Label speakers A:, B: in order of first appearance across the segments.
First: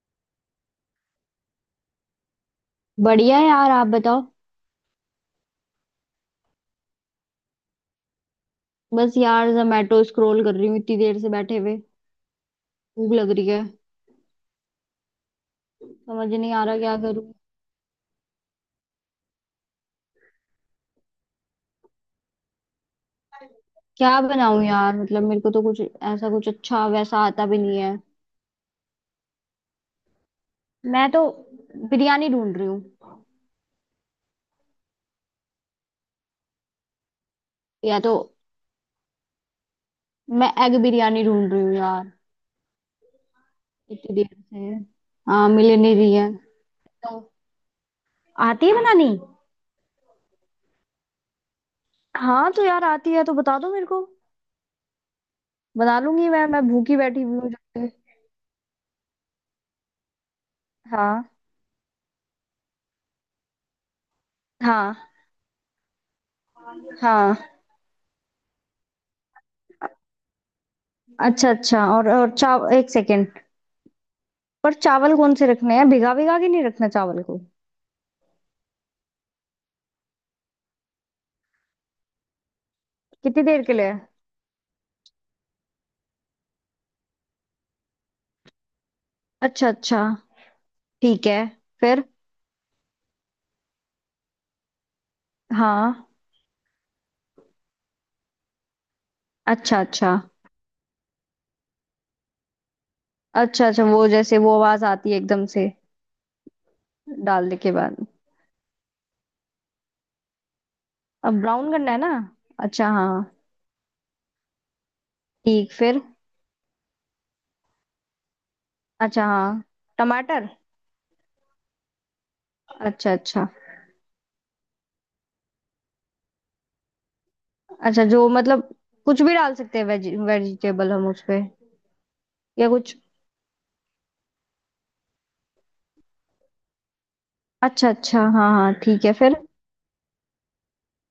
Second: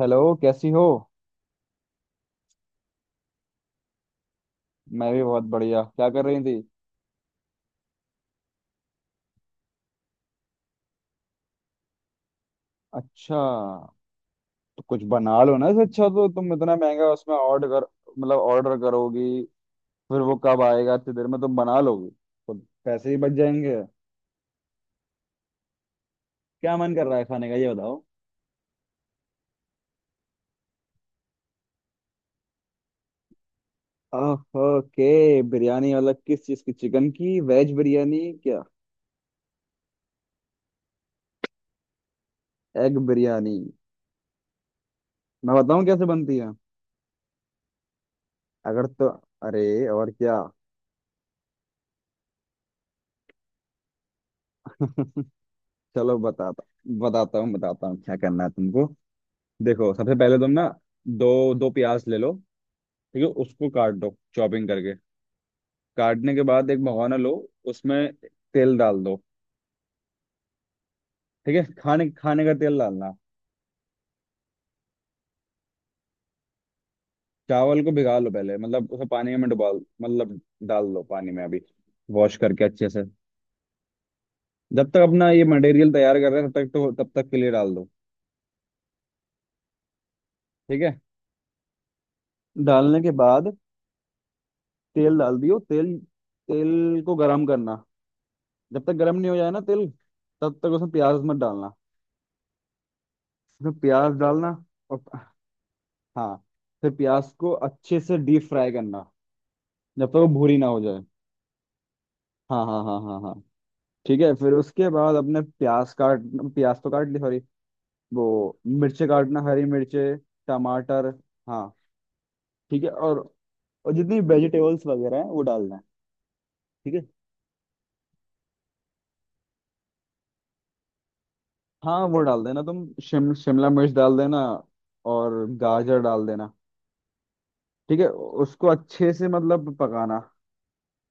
A: Hello, कैसी हो।
B: बढ़िया है यार। आप बताओ।
A: मैं भी बहुत बढ़िया। क्या कर रही थी।
B: बस यार, जोमेटो स्क्रॉल कर रही हूँ इतनी देर से, बैठे हुए। भूख लग
A: अच्छा।
B: रही है।
A: तो कुछ बना लो ना, इससे अच्छा। तो
B: समझ
A: तुम
B: नहीं आ
A: इतना
B: रहा क्या
A: महंगा
B: करूँ।
A: उसमें ऑर्डर कर, मतलब ऑर्डर करोगी फिर वो कब आएगा। इतनी देर में तुम बना लोगी तो पैसे ही बच जाएंगे।
B: क्या बनाऊं यार, मतलब मेरे को तो कुछ ऐसा, कुछ
A: क्या
B: अच्छा
A: मन कर रहा
B: वैसा
A: है
B: आता
A: खाने का,
B: भी
A: ये
B: नहीं है।
A: बताओ।
B: मैं तो बिरयानी ढूंढ रही हूँ।
A: आह, ओके, बिरयानी मतलब किस चीज़ की, चिकन की, वेज
B: या तो
A: बिरयानी क्या।
B: मैं एग बिरयानी ढूंढ रही हूँ यार,
A: एग बिरयानी।
B: इतनी देर से। हाँ,
A: मैं
B: मिल
A: बताऊँ
B: नहीं
A: कैसे
B: रही है।
A: बनती है।
B: तो आती है
A: अगर तो
B: बनानी।
A: अरे, और क्या।
B: हाँ तो यार, आती है तो बता दो मेरे को। बना
A: चलो,
B: लूंगी मैं
A: बताता
B: मैं भूखी बैठी हुई हूँ
A: बताता
B: जब से।
A: हूँ क्या करना है तुमको। देखो, सबसे पहले तुम ना
B: हाँ,
A: दो दो प्याज ले लो। ठीक है, उसको काट दो चॉपिंग करके।
B: हाँ,
A: काटने के बाद एक भगोना लो,
B: हाँ।
A: उसमें तेल डाल दो।
B: अच्छा,
A: ठीक है,
B: अच्छा।
A: खाने
B: और
A: खाने का
B: चाव
A: तेल
B: एक
A: डालना।
B: सेकेंड पर चावल कौन से रखने हैं? भिगा भिगा के नहीं रखना चावल को?
A: चावल को भिगा लो पहले, मतलब उसे पानी में डुबा, मतलब डाल दो पानी में अभी, वॉश करके अच्छे से।
B: कितनी देर के लिए?
A: जब तक अपना ये मटेरियल तैयार कर रहे हैं तब तक के लिए डाल दो।
B: अच्छा, अच्छा।
A: ठीक है।
B: ठीक है। फिर?
A: डालने के बाद तेल डाल दियो, तेल।
B: हाँ।
A: तेल को गरम करना, जब तक गरम नहीं हो जाए ना
B: अच्छा,
A: तेल
B: अच्छा।
A: तब तक उसमें प्याज मत डालना।
B: अच्छा,
A: उसमें
B: अच्छा, वो
A: प्याज
B: जैसे वो
A: डालना,
B: आवाज
A: और
B: आती है एकदम से?
A: हाँ, फिर प्याज को
B: डालने के बाद?
A: अच्छे से डीप फ्राई करना जब तक वो भूरी ना हो जाए।
B: अब ब्राउन करना है ना?
A: हाँ हाँ
B: अच्छा,
A: हाँ हाँ हाँ।
B: हाँ।
A: ठीक है, फिर उसके बाद अपने
B: ठीक,
A: प्याज
B: फिर?
A: काट प्याज तो काट ली, सॉरी। वो मिर्चे
B: अच्छा,
A: काटना,
B: हाँ।
A: हरी मिर्चे,
B: टमाटर।
A: टमाटर, हाँ। ठीक है,
B: अच्छा,
A: और,
B: अच्छा।
A: और जितनी वेजिटेबल्स वगैरह हैं वो डालना है। ठीक है।
B: अच्छा, जो मतलब कुछ भी डाल सकते हैं, वेजिटेबल हम उस पे?
A: हाँ, वो डाल देना,
B: या
A: तुम
B: कुछ?
A: शिमला मिर्च डाल देना, और गाजर डाल देना।
B: अच्छा,
A: ठीक है।
B: अच्छा। हाँ,
A: उसको
B: हाँ, ठीक
A: अच्छे
B: है,
A: से
B: फिर?
A: मतलब पकाना,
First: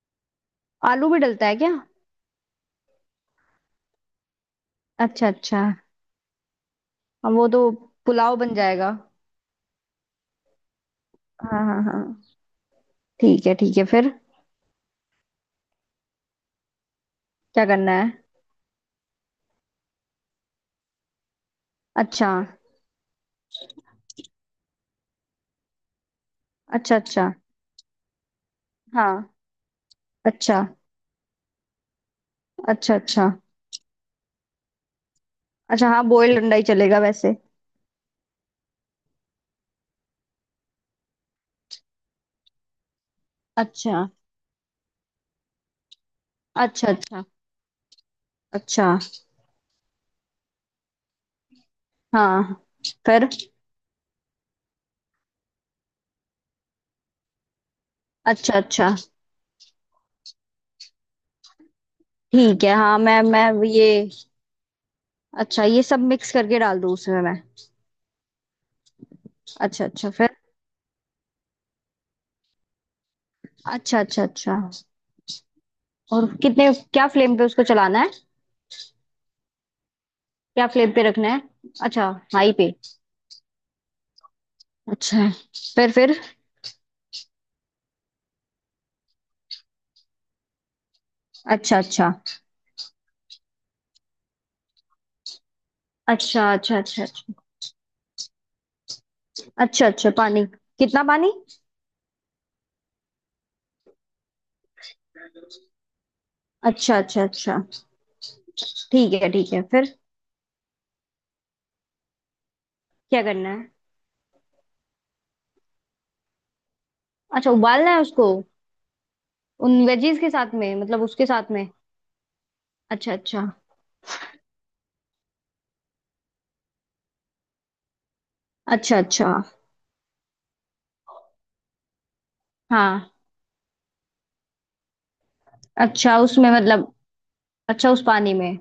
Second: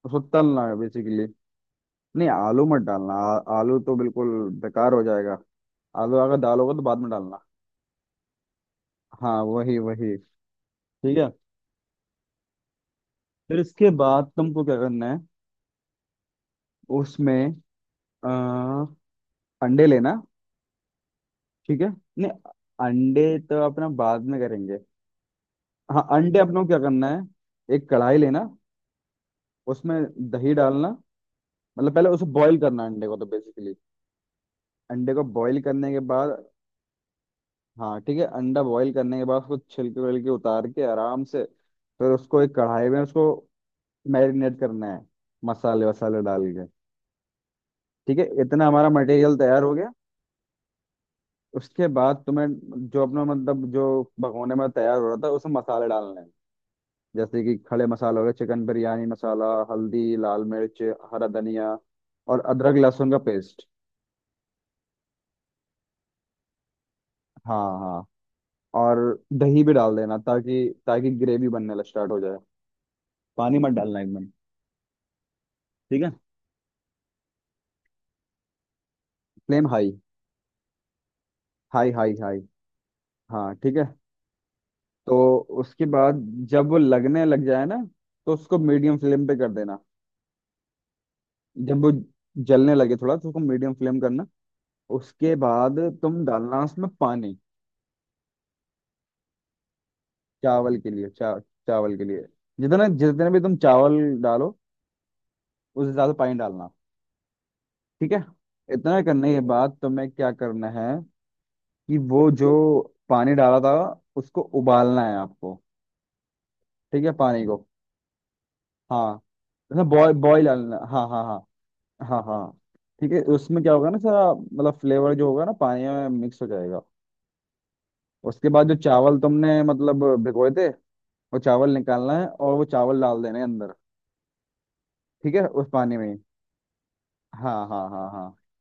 A: उसको तलना है
B: आलू भी
A: बेसिकली।
B: डलता है क्या?
A: नहीं, आलू मत डालना, आलू तो बिल्कुल बेकार हो
B: अच्छा,
A: जाएगा।
B: अच्छा।
A: आलू अगर डालोगे तो बाद में
B: अब
A: डालना।
B: वो तो पुलाव बन जाएगा।
A: हाँ, वही वही। ठीक है।
B: हाँ, हाँ, हाँ। ठीक है,
A: फिर
B: ठीक है,
A: इसके
B: फिर?
A: बाद तुमको क्या करना है, उसमें
B: क्या करना है?
A: आ, अंडे लेना। ठीक है।
B: अच्छा।
A: नहीं, अंडे तो अपना बाद में करेंगे। हाँ, अंडे अपने को क्या
B: अच्छा,
A: करना
B: अच्छा,
A: है, एक कढ़ाई लेना,
B: हाँ।
A: उसमें दही
B: अच्छा,
A: डालना। मतलब पहले उसे बॉईल करना,
B: अच्छा,
A: अंडे को, तो
B: अच्छा,
A: बेसिकली। अंडे को बॉईल
B: अच्छा,
A: करने के
B: हाँ,
A: बाद,
B: बॉयल अंडा ही चलेगा वैसे?
A: हाँ ठीक है, अंडा बॉईल करने के बाद उसको छिलके विलके उतार के आराम से, फिर उसको एक कढ़ाई में उसको
B: अच्छा,
A: मैरिनेट करना है, मसाले वसाले डाल के।
B: अच्छा, अच्छा,
A: ठीक है, इतना हमारा
B: अच्छा।
A: मटेरियल तैयार हो गया। उसके बाद तुम्हें
B: हाँ,
A: जो अपना,
B: फिर?
A: मतलब जो भगोने में तैयार हो रहा था उसमें मसाले डालने हैं, जैसे कि खड़े मसाले हो गए,
B: अच्छा,
A: चिकन
B: अच्छा,
A: बिरयानी मसाला, हल्दी, लाल मिर्च, हरा धनिया, और
B: ठीक है।
A: अदरक
B: हाँ,
A: लहसुन का
B: मैं
A: पेस्ट।
B: ये, अच्छा, ये सब मिक्स करके डाल दूँ उसमें मैं?
A: हाँ हाँ, और दही भी
B: अच्छा,
A: डाल
B: अच्छा,
A: देना
B: फिर?
A: ताकि ताकि ग्रेवी बनने लग स्टार्ट हो जाए। पानी मत
B: अच्छा,
A: डालना
B: अच्छा,
A: एकदम।
B: अच्छा।
A: ठीक है।
B: और कितने, क्या फ्लेम पे उसको चलाना है?
A: फ्लेम हाई,
B: क्या फ्लेम पे रखना है?
A: हाई
B: अच्छा,
A: हाई हाई,
B: हाई पे।
A: हाँ ठीक है।
B: अच्छा।
A: तो उसके
B: फिर?
A: बाद जब वो लगने लग जाए ना तो उसको मीडियम फ्लेम पे कर देना।
B: अच्छा,
A: जब वो
B: अच्छा,
A: जलने लगे थोड़ा तो उसको मीडियम फ्लेम करना। उसके बाद तुम
B: अच्छा,
A: डालना
B: अच्छा,
A: उसमें
B: अच्छा, अच्छा,
A: पानी,
B: अच्छा, अच्छा, पानी।
A: चावल के
B: कितना
A: लिए।
B: पानी?
A: चावल के लिए, जितना, जितने भी तुम चावल डालो उस हिसाब से पानी डालना।
B: अच्छा, अच्छा, अच्छा।
A: ठीक है। इतना
B: ठीक है,
A: करने के
B: ठीक है,
A: बाद
B: फिर?
A: तुम्हें क्या करना है कि वो जो
B: क्या
A: पानी
B: करना
A: डाला
B: है?
A: था उसको उबालना है आपको। ठीक है, पानी
B: अच्छा,
A: को,
B: उबालना है उसको,
A: हाँ,
B: उन
A: मतलब
B: वेजीज के
A: बॉयल
B: साथ में,
A: डालना,
B: मतलब
A: हाँ हाँ
B: उसके साथ
A: हाँ
B: में?
A: हाँ हाँ। ठीक
B: अच्छा,
A: है,
B: अच्छा,
A: उसमें क्या होगा ना, सारा मतलब फ्लेवर जो होगा ना पानी में मिक्स हो जाएगा। उसके बाद जो
B: अच्छा,
A: चावल
B: अच्छा,
A: तुमने मतलब भिगोए थे, वो चावल निकालना है और वो चावल
B: हाँ।
A: डाल देने हैं अंदर। ठीक है, उस पानी में।
B: अच्छा, उसमें मतलब,
A: हाँ हाँ
B: अच्छा, उस
A: हाँ हाँ
B: पानी में?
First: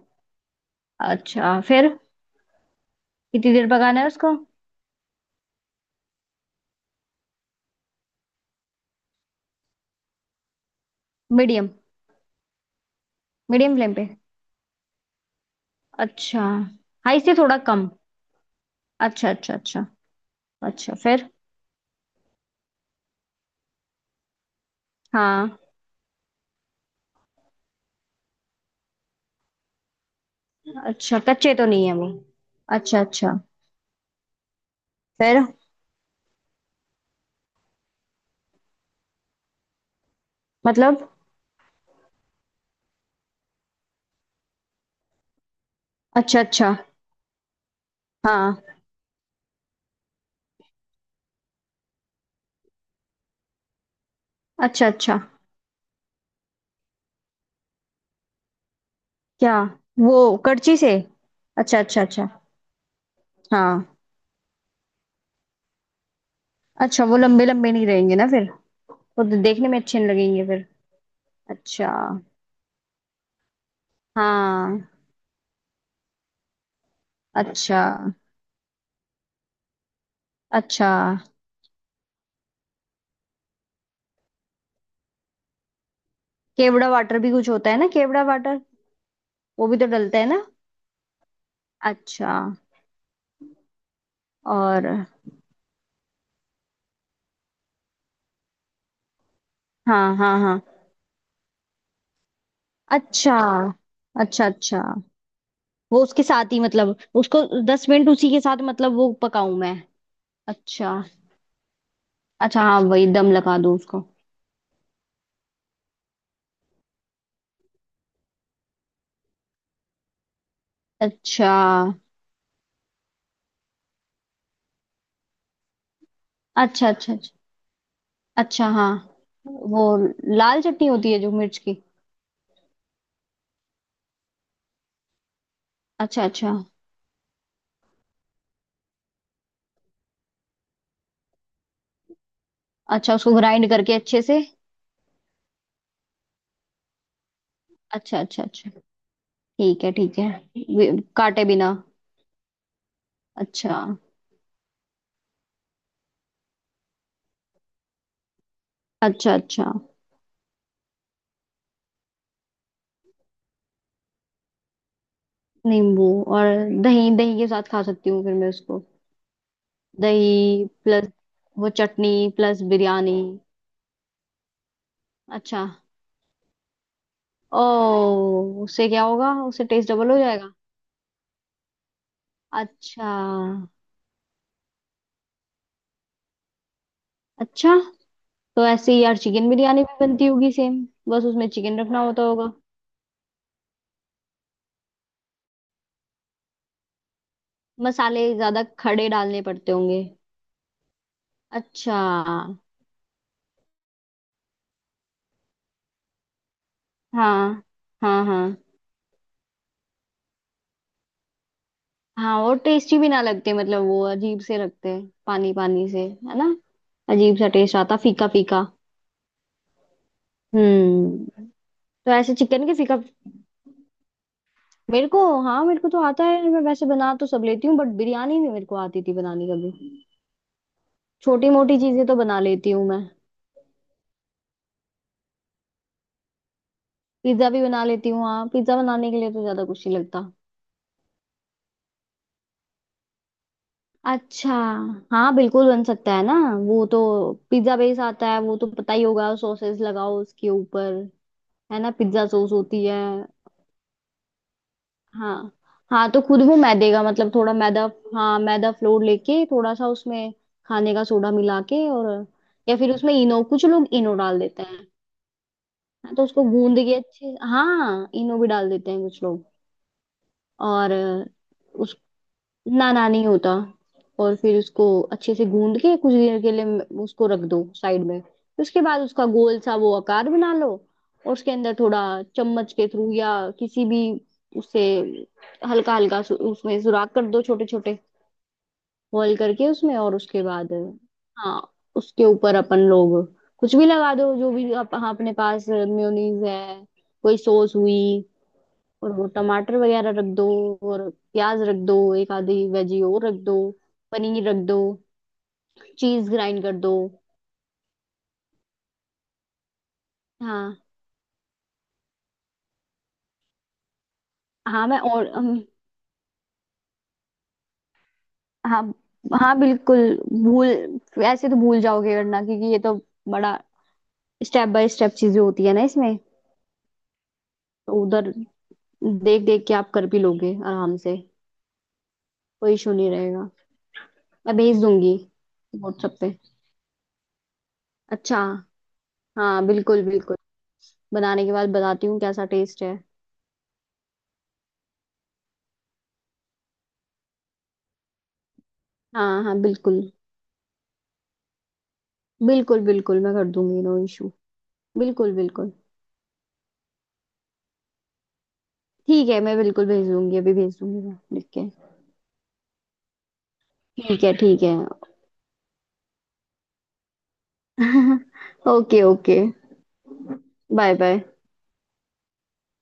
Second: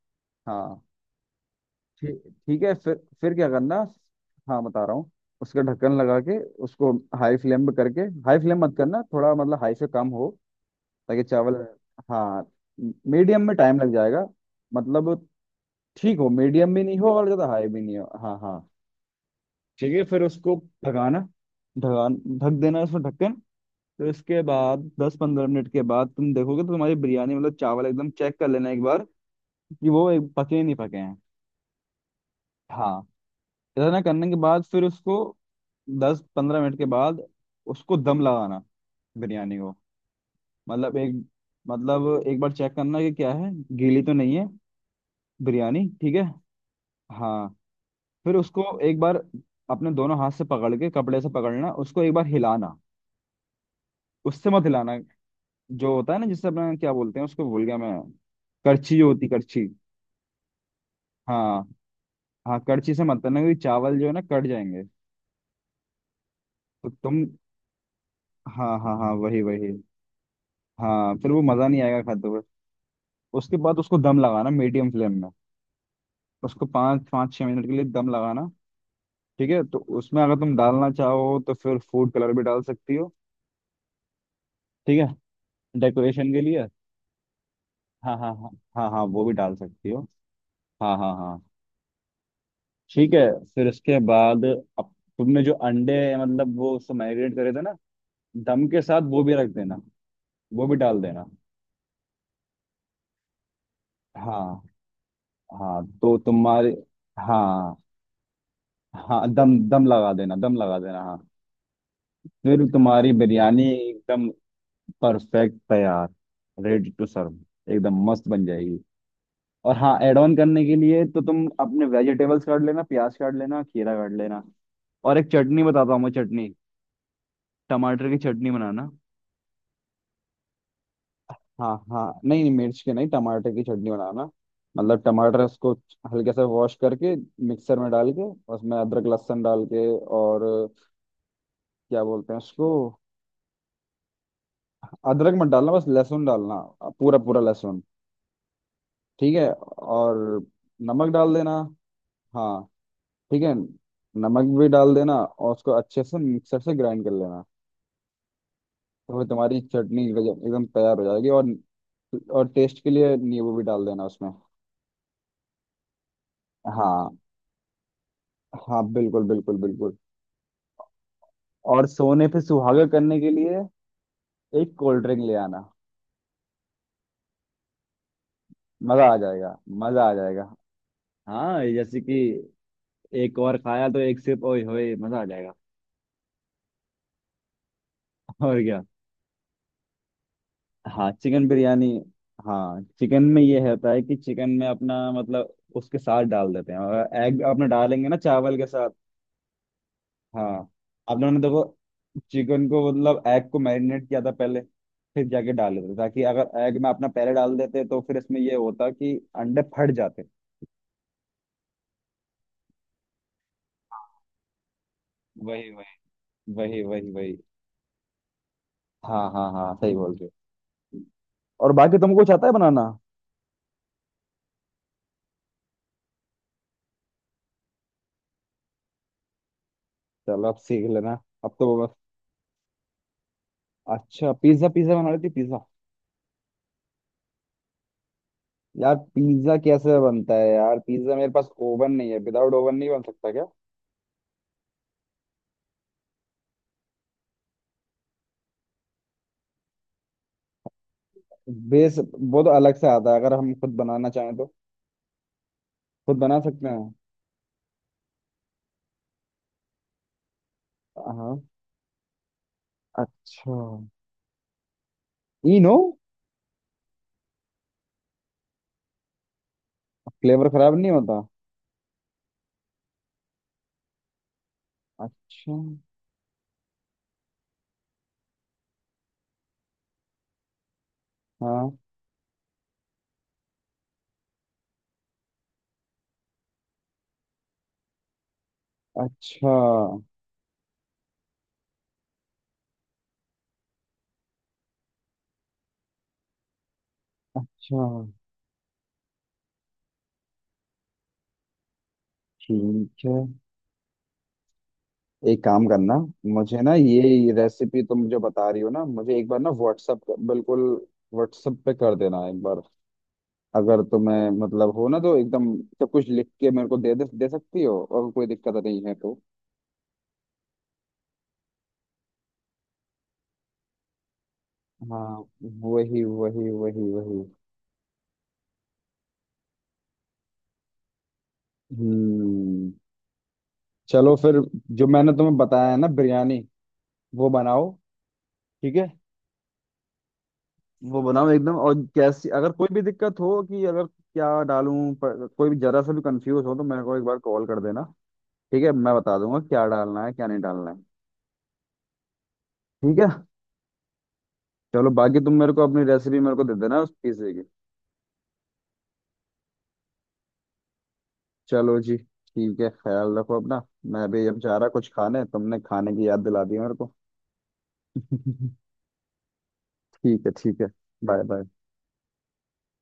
A: हाँ।
B: अच्छा, फिर?
A: ठीक ठीक है, फिर क्या
B: कितनी देर
A: करना,
B: पकाना है उसको?
A: हाँ बता रहा हूँ। उसका ढक्कन लगा के उसको हाई फ्लेम पे करके, हाई फ्लेम मत करना, थोड़ा मतलब हाई से कम हो ताकि चावल,
B: मीडियम।
A: हाँ। मीडियम में
B: मीडियम
A: टाइम लग
B: फ्लेम पे?
A: जाएगा, मतलब ठीक हो,
B: अच्छा,
A: मीडियम भी नहीं हो
B: हाई
A: और
B: से
A: ज़्यादा
B: थोड़ा
A: हाई भी
B: कम।
A: नहीं हो, हाँ हाँ।
B: अच्छा, अच्छा, अच्छा,
A: ठीक है, फिर उसको
B: अच्छा,
A: ढकाना
B: फिर?
A: ढकान ढक देना, उसमें ढक्कन। तो इसके बाद दस पंद्रह
B: हाँ।
A: मिनट के बाद तुम देखोगे तो तुम्हारी बिरयानी, मतलब चावल एकदम चेक कर लेना एक बार, कि वो एक पके नहीं पके हैं।
B: अच्छा, कच्चे तो नहीं है वो?
A: हाँ।
B: अच्छा, अच्छा,
A: इतना करने के बाद फिर उसको
B: फिर?
A: 10-15 मिनट के बाद उसको दम लगाना, बिरयानी को। मतलब
B: मतलब?
A: एक बार चेक करना कि क्या है, गीली तो नहीं है बिरयानी, ठीक है।
B: अच्छा, अच्छा।
A: हाँ, फिर
B: हाँ।
A: उसको एक बार अपने दोनों हाथ से पकड़ के, कपड़े से पकड़ना उसको, एक बार हिलाना। उससे मत
B: अच्छा,
A: हिलाना
B: अच्छा।
A: जो होता है ना, जिससे अपना, क्या बोलते हैं उसको, भूल गया मैं, करछी, जो होती
B: क्या?
A: करछी,
B: वो करची से?
A: हाँ
B: अच्छा, अच्छा, अच्छा।
A: हाँ। कड़ची से मत करना क्योंकि
B: हाँ।
A: चावल जो है ना कट जाएंगे तो
B: अच्छा, वो
A: तुम,
B: लंबे लंबे नहीं रहेंगे ना फिर?
A: हाँ हाँ हाँ,
B: वो तो
A: वही
B: देखने
A: वही।
B: में अच्छे नहीं लगेंगे फिर।
A: हाँ, फिर वो मज़ा नहीं
B: अच्छा।
A: आएगा खाते हुए। उसके बाद उसको दम लगाना
B: हाँ।
A: मीडियम फ्लेम में, उसको पाँच पाँच छः मिनट के लिए
B: अच्छा।
A: दम लगाना। ठीक है, तो उसमें अगर तुम
B: अच्छा।
A: डालना चाहो तो फिर फूड कलर भी डाल सकती हो। ठीक है, डेकोरेशन के लिए।
B: केवड़ा वाटर भी कुछ होता है ना,
A: हाँ
B: केवड़ा
A: हाँ हाँ
B: वाटर?
A: हाँ हाँ, वो भी डाल
B: वो भी तो
A: सकती हो,
B: डलता है ना?
A: हाँ हाँ हाँ।
B: अच्छा।
A: ठीक है, फिर इसके बाद
B: और?
A: अब तुमने जो अंडे, मतलब वो उसको मैरिनेट करे थे ना, दम के साथ वो भी रख देना,
B: हाँ, हाँ, हाँ।
A: वो भी डाल देना,
B: अच्छा, अच्छा।
A: हाँ
B: अच्छा
A: हाँ,
B: वो
A: तो
B: उसके साथ ही
A: तुम्हारे,
B: मतलब, उसको
A: हाँ
B: 10 मिनट उसी के साथ मतलब वो
A: हाँ,
B: पकाऊं
A: दम
B: मैं?
A: दम लगा देना, दम लगा देना,
B: अच्छा।
A: हाँ। फिर
B: अच्छा, हाँ, वही
A: तुम्हारी
B: दम लगा
A: बिरयानी
B: दूं उसको।
A: एकदम परफेक्ट तैयार, रेडी टू सर्व एकदम मस्त बन जाएगी। और हाँ, एड ऑन करने के लिए तो तुम
B: अच्छा,
A: अपने वेजिटेबल्स काट लेना, प्याज काट लेना, खीरा काट लेना, और एक चटनी बताता हूँ मैं, चटनी,
B: अच्छा। अच्छा, अच्छा।
A: टमाटर की चटनी
B: अच्छा,
A: बनाना।
B: हाँ, वो लाल चटनी होती है जो मिर्च
A: हाँ
B: की?
A: हाँ, नहीं नहीं, मिर्च की नहीं, टमाटर की चटनी बनाना। मतलब टमाटर, उसको
B: अच्छा
A: हल्के से
B: अच्छा
A: वॉश करके मिक्सर में डाल के, उसमें अदरक लहसुन डाल के, और क्या बोलते हैं उसको,
B: अच्छा, उसको ग्राइंड करके अच्छे से।
A: अदरक मत डालना बस लहसुन डालना, पूरा पूरा लहसुन।
B: अच्छा, अच्छा, अच्छा।
A: ठीक है,
B: ठीक है,
A: और
B: ठीक है, वे-
A: नमक डाल
B: काटे
A: देना,
B: बिना।
A: हाँ ठीक है,
B: अच्छा।
A: नमक भी डाल देना और उसको अच्छे से मिक्सर से ग्राइंड कर लेना। तो फिर
B: अच्छा,
A: तुम्हारी
B: अच्छा।
A: चटनी एकदम तैयार हो जाएगी। और टेस्ट के लिए नींबू भी डाल देना उसमें,
B: नींबू। और? दही,
A: हाँ
B: दही के साथ खा सकती हूँ फिर मैं उसको।
A: हाँ, बिल्कुल बिल्कुल बिल्कुल।
B: दही प्लस वो
A: और
B: चटनी
A: सोने पे
B: प्लस
A: सुहागा
B: बिरयानी।
A: करने के लिए एक कोल्ड ड्रिंक ले आना।
B: अच्छा। ओ। उससे क्या
A: मजा आ
B: होगा?
A: जाएगा,
B: उससे टेस्ट
A: मजा
B: डबल
A: आ
B: हो जाएगा।
A: जाएगा। हाँ, जैसे कि
B: अच्छा।
A: एक और खाया तो एक सिप, ओए होए मजा आ जाएगा।
B: अच्छा।
A: और
B: तो
A: क्या।
B: ऐसे ही यार चिकन बिरयानी भी बनती होगी सेम?
A: हाँ,
B: बस
A: चिकन
B: उसमें चिकन
A: बिरयानी।
B: रखना होता होगा।
A: हाँ, चिकन में ये रहता है कि चिकन में अपना, मतलब उसके साथ डाल देते हैं, और एग अपना डालेंगे ना
B: मसाले
A: चावल
B: ज्यादा
A: के साथ।
B: खड़े डालने पड़ते होंगे?
A: हाँ, आप लोगों ने देखो,
B: अच्छा।
A: चिकन को, मतलब एग को मैरिनेट किया था पहले फिर जाके डाल देते, ताकि अगर एग में अपना पहले डाल
B: हाँ,
A: देते तो फिर
B: हाँ,
A: इसमें ये
B: हाँ,
A: होता कि अंडे फट जाते।
B: हाँ। और टेस्टी भी ना लगते, मतलब वो अजीब से रखते हैं, पानी
A: वही
B: पानी
A: वही
B: से। है ना?
A: वही वही वही।
B: अजीब सा टेस्ट आता, फीका फीका।
A: हाँ हाँ हाँ, सही बोल रहे हो।
B: हम्म।
A: और बाकी
B: तो
A: तुमको कुछ
B: ऐसे
A: आता है
B: चिकन के
A: बनाना।
B: फीका। मेरे को, हाँ, मेरे को तो आता है, मैं वैसे बना तो सब लेती हूँ, बट बिरयानी नहीं मेरे को आती थी बनानी कभी।
A: चलो अब सीख लेना।
B: छोटी
A: अब तो
B: मोटी
A: बस,
B: चीजें तो बना लेती हूँ मैं।
A: अच्छा, पिज्जा पिज्जा बना लेती पिज्जा।
B: पिज्जा भी बना लेती हूँ। हाँ, पिज्जा
A: यार
B: बनाने के लिए तो
A: पिज्जा
B: ज्यादा कुछ नहीं
A: कैसे
B: लगता।
A: बनता है, यार पिज्जा, मेरे पास ओवन नहीं है, विदाउट ओवन नहीं बन सकता क्या।
B: अच्छा। हाँ, बिल्कुल बन सकता है ना। वो तो, पिज्जा बेस आता है, वो तो पता ही होगा। सॉसेस लगाओ उसके ऊपर। है ना?
A: बेस,
B: पिज्जा
A: वो तो
B: सॉस
A: अलग
B: होती
A: से
B: है।
A: आता है, अगर हम खुद बनाना चाहें तो
B: हाँ। हाँ,
A: खुद
B: तो
A: बना
B: खुद वो
A: सकते
B: मैदे
A: हैं।
B: का, मतलब थोड़ा मैदा, हाँ, मैदा फ्लोर लेके, थोड़ा सा उसमें खाने का सोडा
A: हाँ,
B: मिला के, और या फिर उसमें इनो,
A: अच्छा,
B: कुछ लोग इनो डाल देते हैं।
A: ई नो,
B: हाँ, तो उसको गूंद के अच्छे। हाँ, इनो भी डाल देते हैं कुछ लोग।
A: फ्लेवर खराब नहीं
B: और,
A: होता।
B: ना ना, नहीं होता। और फिर उसको अच्छे से
A: अच्छा,
B: गूंद के कुछ देर के लिए उसको रख दो साइड में, फिर उसके बाद उसका गोल सा वो आकार बना लो। और उसके अंदर
A: हाँ,
B: थोड़ा चम्मच के थ्रू या किसी भी, उससे हल्का हल्का उसमें सुराख कर दो, छोटे छोटे होल
A: अच्छा
B: करके उसमें, और उसके बाद, हाँ, उसके ऊपर अपन लोग कुछ भी लगा दो, जो भी आप, हाँ, अपने पास मेयोनीज है, कोई सॉस
A: अच्छा,
B: हुई, और वो टमाटर वगैरह रख दो, और प्याज रख दो, एक आधी वेजी
A: ठीक है।
B: और रख दो, पनीर रख दो,
A: एक काम करना,
B: चीज
A: मुझे
B: ग्राइंड
A: ना
B: कर दो।
A: ये रेसिपी तुम जो बता रही हो ना, मुझे एक बार ना व्हाट्सअप, बिल्कुल
B: हाँ,
A: व्हाट्सअप पे कर देना एक बार, अगर तुम्हें मतलब
B: हाँ,
A: हो ना
B: मैं
A: तो
B: और
A: एकदम सब कुछ लिख के मेरे को दे दे, दे सकती हो अगर कोई दिक्कत नहीं
B: हाँ,
A: है तो।
B: हाँ, बिल्कुल। भूल ऐसे तो भूल जाओगे वरना, क्योंकि ये तो बड़ा, स्टेप बाय
A: हाँ,
B: स्टेप चीजें होती है ना
A: वही
B: इसमें।
A: वही वही वही।
B: तो उधर देख देख के आप कर भी लोगे आराम से,
A: हम्म,
B: कोई इशू नहीं रहेगा।
A: चलो फिर,
B: मैं भेज
A: जो मैंने
B: दूंगी
A: तुम्हें बताया है ना
B: व्हाट्सएप पे।
A: बिरयानी, वो बनाओ।
B: अच्छा।
A: ठीक है,
B: हाँ, बिल्कुल, बिल्कुल।
A: वो बनाओ
B: बनाने के
A: एकदम,
B: बाद
A: और
B: बताती हूँ
A: कैसी
B: कैसा
A: अगर कोई भी
B: टेस्ट है।
A: दिक्कत हो कि अगर क्या डालूं, पर कोई भी जरा सा भी कंफ्यूज हो तो मेरे को एक बार कॉल कर देना। ठीक है, मैं बता दूंगा
B: हाँ, हाँ,
A: क्या
B: बिल्कुल,
A: डालना है क्या नहीं डालना है।
B: बिल्कुल,
A: ठीक है,
B: बिल्कुल, मैं कर दूंगी, नो इशू।
A: चलो बाकी
B: बिल्कुल,
A: तुम मेरे को
B: बिल्कुल,
A: अपनी रेसिपी मेरे को दे देना उस पिज्जे की।
B: ठीक है, मैं बिल्कुल भेज दूंगी, अभी भेज दूंगी मैं लिख के।
A: चलो जी, ठीक है, ख्याल रखो अपना। मैं
B: ठीक
A: अभी
B: है,
A: अब जा
B: ठीक
A: रहा
B: है।
A: कुछ खाने, तुमने खाने की याद दिला दी मेरे को।
B: Okay, okay.
A: ठीक है ठीक है,
B: बाय,
A: बाय
B: बाय।
A: बाय।